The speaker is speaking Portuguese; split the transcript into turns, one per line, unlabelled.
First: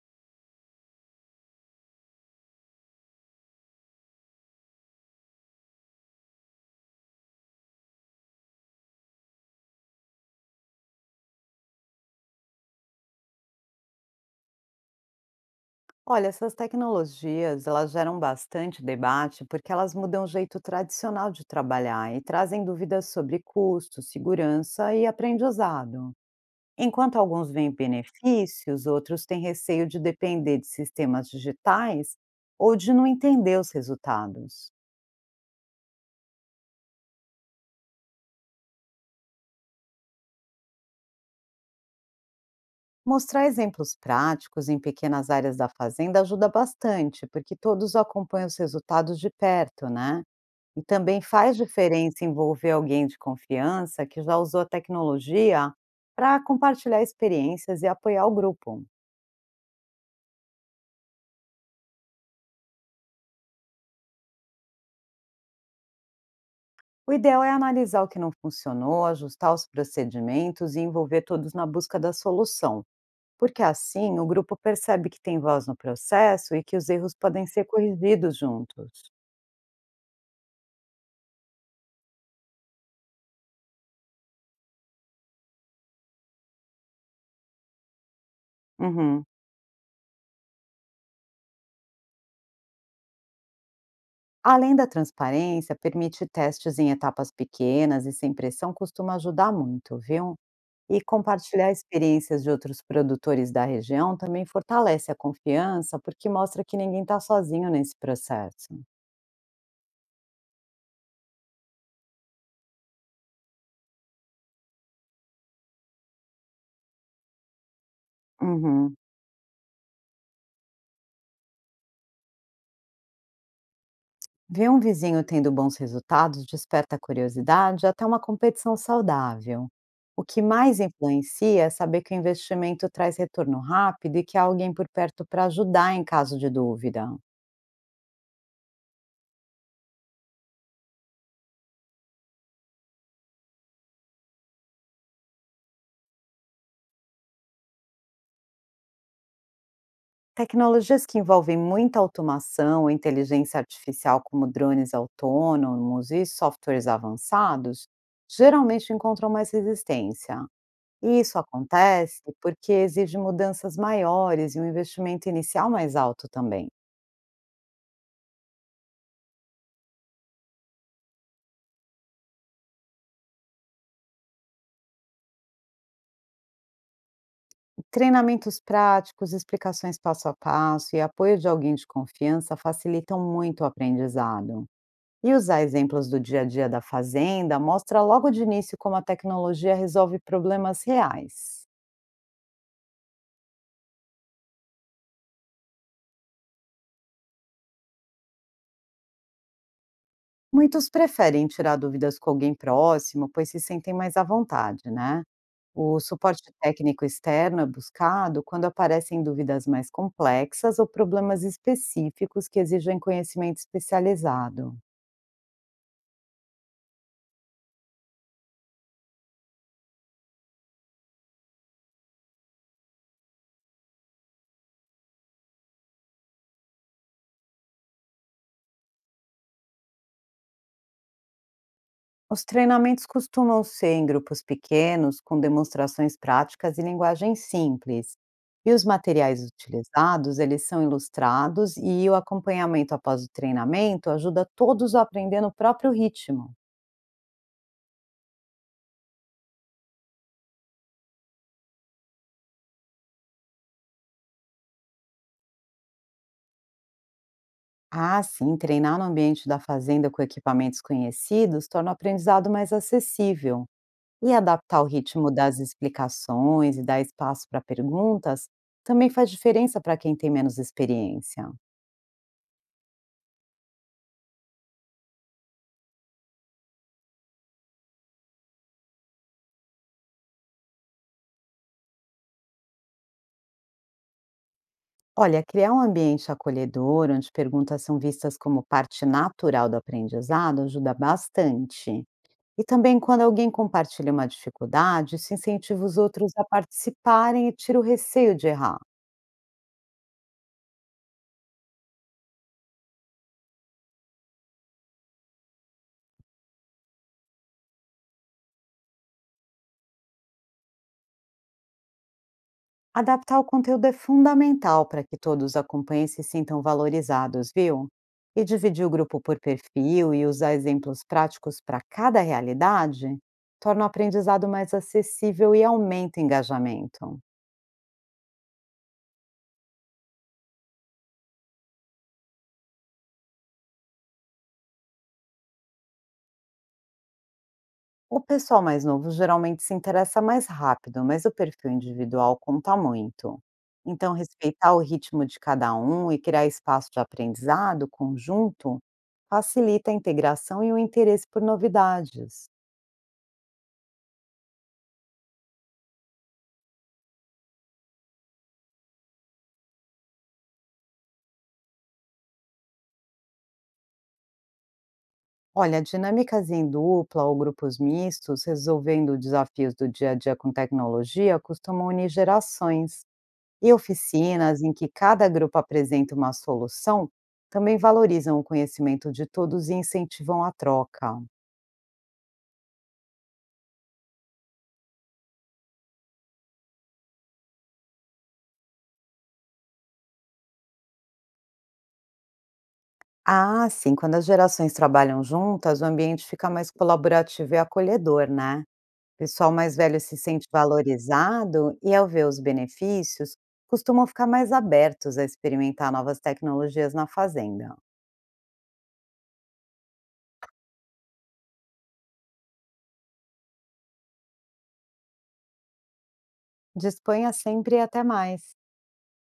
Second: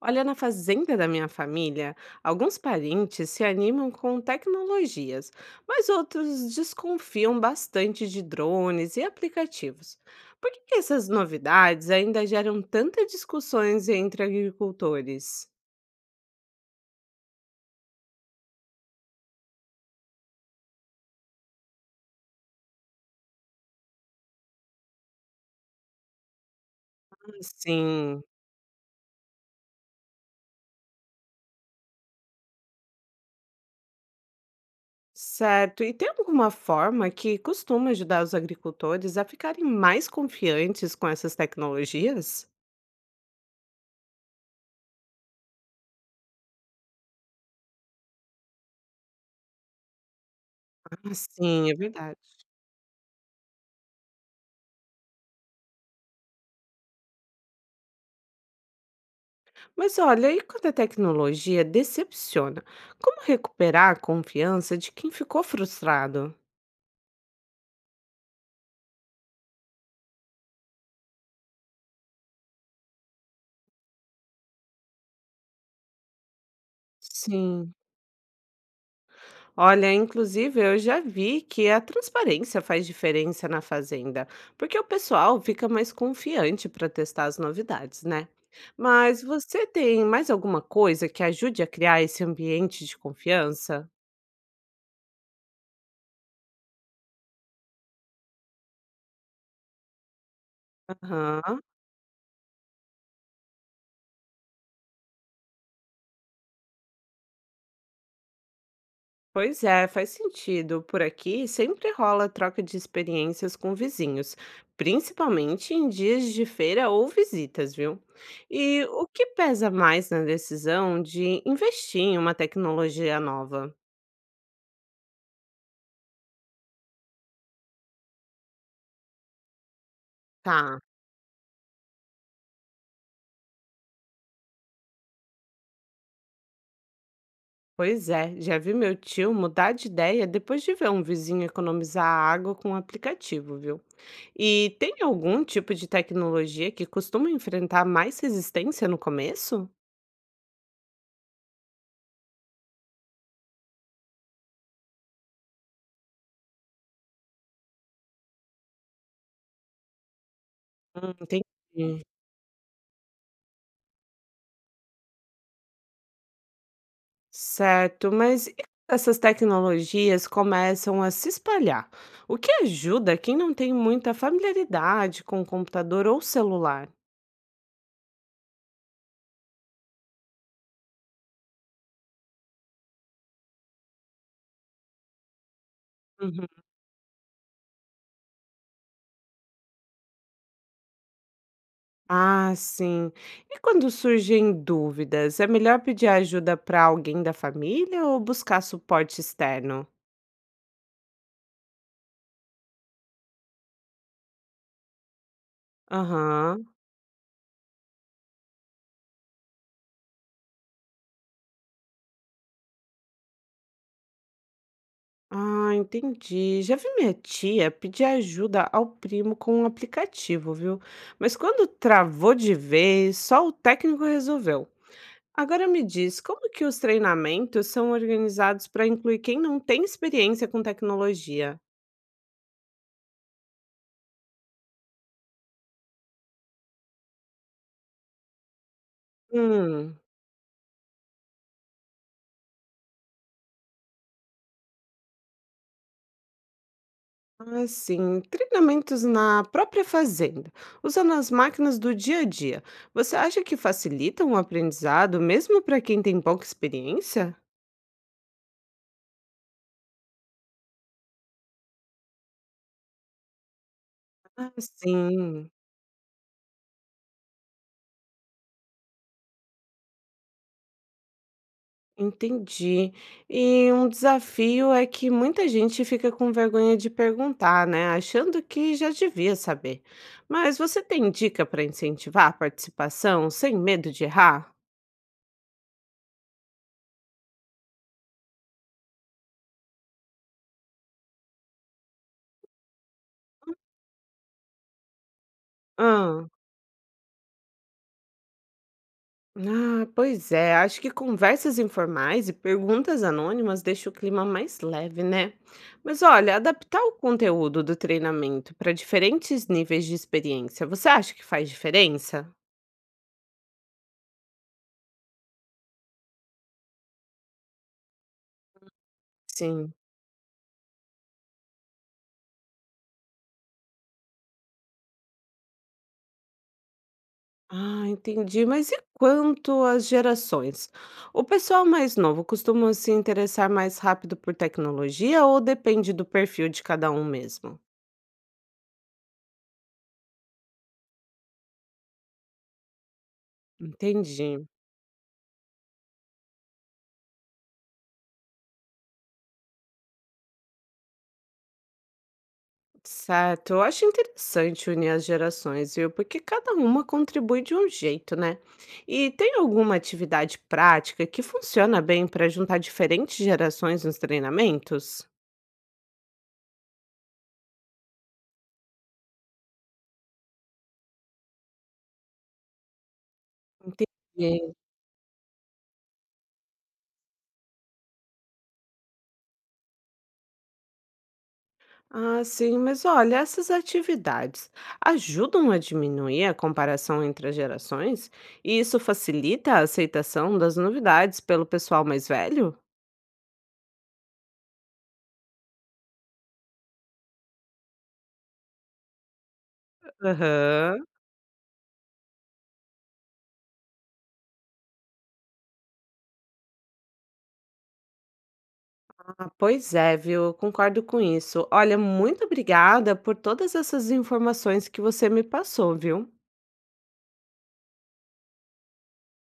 Olha, na fazenda da minha família, alguns parentes se animam com tecnologias, mas outros desconfiam bastante de drones e aplicativos. Por que que essas novidades ainda geram tantas discussões entre agricultores?
Olha, essas tecnologias, elas geram bastante debate porque elas mudam o jeito tradicional de trabalhar e trazem dúvidas sobre custo, segurança e aprendizado. Enquanto alguns veem
Sim,
benefícios, outros têm receio de depender de sistemas digitais ou de não entender os resultados.
certo. E tem alguma forma que costuma ajudar os agricultores a ficarem mais confiantes com essas tecnologias?
Mostrar exemplos práticos em pequenas áreas da fazenda ajuda bastante, porque todos acompanham os resultados de perto, né? E
Ah,
também faz
sim, é verdade.
diferença envolver alguém de confiança que já usou a tecnologia para compartilhar experiências e apoiar o grupo.
Mas olha, e quando a tecnologia decepciona? Como recuperar a confiança de quem ficou frustrado?
O ideal é analisar o que não funcionou, ajustar os procedimentos e envolver todos na busca da solução, porque assim o grupo percebe que tem voz no processo e que os erros podem ser
Sim.
corrigidos juntos.
Olha, inclusive eu já vi que a transparência faz diferença na fazenda, porque o pessoal fica mais confiante para testar as novidades, né? Mas
Uhum.
você tem mais alguma coisa que ajude a criar esse ambiente de confiança?
Além da transparência, permite testes em etapas pequenas e sem pressão costuma ajudar muito, viu? E
Aham.
compartilhar experiências de outros produtores da região também fortalece a confiança, porque mostra que ninguém está sozinho nesse processo.
Pois é, faz sentido. Por aqui sempre rola troca de experiências com vizinhos, principalmente em dias de feira ou visitas, viu? E
Uhum.
o que pesa mais na decisão de investir em uma tecnologia nova?
Ver um vizinho tendo bons resultados desperta curiosidade, até uma competição saudável. O que mais
Tá,
influencia é saber que o investimento traz retorno rápido e que há alguém por perto para ajudar em caso de dúvida.
pois é, já vi meu tio mudar de ideia depois de ver um vizinho economizar água com um aplicativo, viu? E tem algum tipo de tecnologia que costuma enfrentar mais resistência no começo?
Tecnologias que envolvem muita automação, inteligência artificial, como drones autônomos e softwares avançados, geralmente encontram mais resistência. E isso
Entendi.
acontece porque exige mudanças maiores e um investimento inicial mais alto também.
Certo, mas e essas tecnologias começam a se espalhar, o que ajuda quem não tem muita familiaridade com o computador ou celular.
Treinamentos práticos, explicações passo a passo e apoio de alguém de confiança facilitam muito o aprendizado. E usar exemplos do dia a
Uhum.
dia da fazenda mostra logo de início como a tecnologia resolve problemas reais.
Ah, sim. E quando surgem dúvidas, é melhor pedir ajuda para alguém da família ou buscar suporte externo?
Muitos preferem tirar dúvidas com alguém próximo, pois se sentem mais à vontade, né? O suporte
Aham.
técnico externo é buscado quando aparecem dúvidas mais complexas ou problemas específicos que exigem conhecimento especializado.
Ah, entendi. Já vi minha tia pedir ajuda ao primo com um aplicativo, viu? Mas quando travou de vez, só o técnico resolveu. Agora me diz, como que os treinamentos são organizados para incluir quem não tem experiência com tecnologia?
Os treinamentos costumam ser em grupos pequenos, com demonstrações práticas e linguagem simples. E os materiais
Hum,
utilizados, eles são ilustrados e o acompanhamento após o treinamento ajuda todos a aprender no próprio ritmo.
assim, treinamentos na própria fazenda, usando as máquinas do dia a dia. Você acha que facilitam o aprendizado, mesmo para quem tem pouca experiência?
Ah, sim, treinar no ambiente da fazenda com equipamentos conhecidos torna o aprendizado mais acessível. E
Ah,
adaptar o ritmo
sim.
das explicações e dar espaço para perguntas também faz diferença para quem tem menos experiência.
Entendi. E um desafio é que muita gente fica com vergonha de perguntar, né? Achando que já devia saber. Mas você tem dica para incentivar a participação sem medo de errar?
Olha, criar um ambiente acolhedor, onde perguntas são vistas como parte natural do aprendizado, ajuda bastante. E também, quando alguém compartilha uma dificuldade, isso incentiva os
Ah,
outros a participarem e tira o receio de errar.
ah, pois é. Acho que conversas informais e perguntas anônimas deixam o clima mais leve, né? Mas olha, adaptar o conteúdo do treinamento para diferentes níveis de experiência, você acha que faz diferença?
Adaptar o conteúdo é fundamental para que todos acompanhem e se sintam valorizados, viu? E dividir o grupo por
Sim.
perfil e usar exemplos práticos para cada realidade torna o aprendizado mais acessível e aumenta o engajamento.
Ah, entendi. Mas e quanto às gerações? O pessoal mais novo costuma se interessar mais rápido por tecnologia ou depende do perfil de cada um mesmo?
O pessoal mais novo geralmente se interessa mais rápido, mas o perfil individual conta muito. Então,
Entendi.
respeitar o ritmo de cada um e criar espaço de aprendizado conjunto facilita a integração e o interesse por novidades.
Certo. Eu acho interessante unir as gerações, viu? Porque cada uma contribui de um jeito, né? E tem alguma atividade prática que funciona bem para juntar diferentes gerações nos treinamentos?
Olha, dinâmicas em dupla ou grupos mistos, resolvendo desafios do dia a dia com tecnologia, costumam unir gerações. E
Entendi.
oficinas em que cada grupo apresenta uma solução também valorizam o conhecimento de todos e incentivam a troca.
Ah, sim, mas olha, essas atividades ajudam a diminuir a comparação entre as gerações e isso facilita a aceitação das novidades pelo pessoal mais velho?
Ah, sim, quando as gerações trabalham juntas, o ambiente fica mais colaborativo e acolhedor, né? O pessoal mais velho se sente
Aham.
valorizado e, ao ver os benefícios, costumam ficar mais abertos a experimentar novas tecnologias na fazenda.
Ah, pois é, viu? Concordo com isso. Olha, muito obrigada por todas essas informações que você me passou, viu?
Disponha sempre e até mais.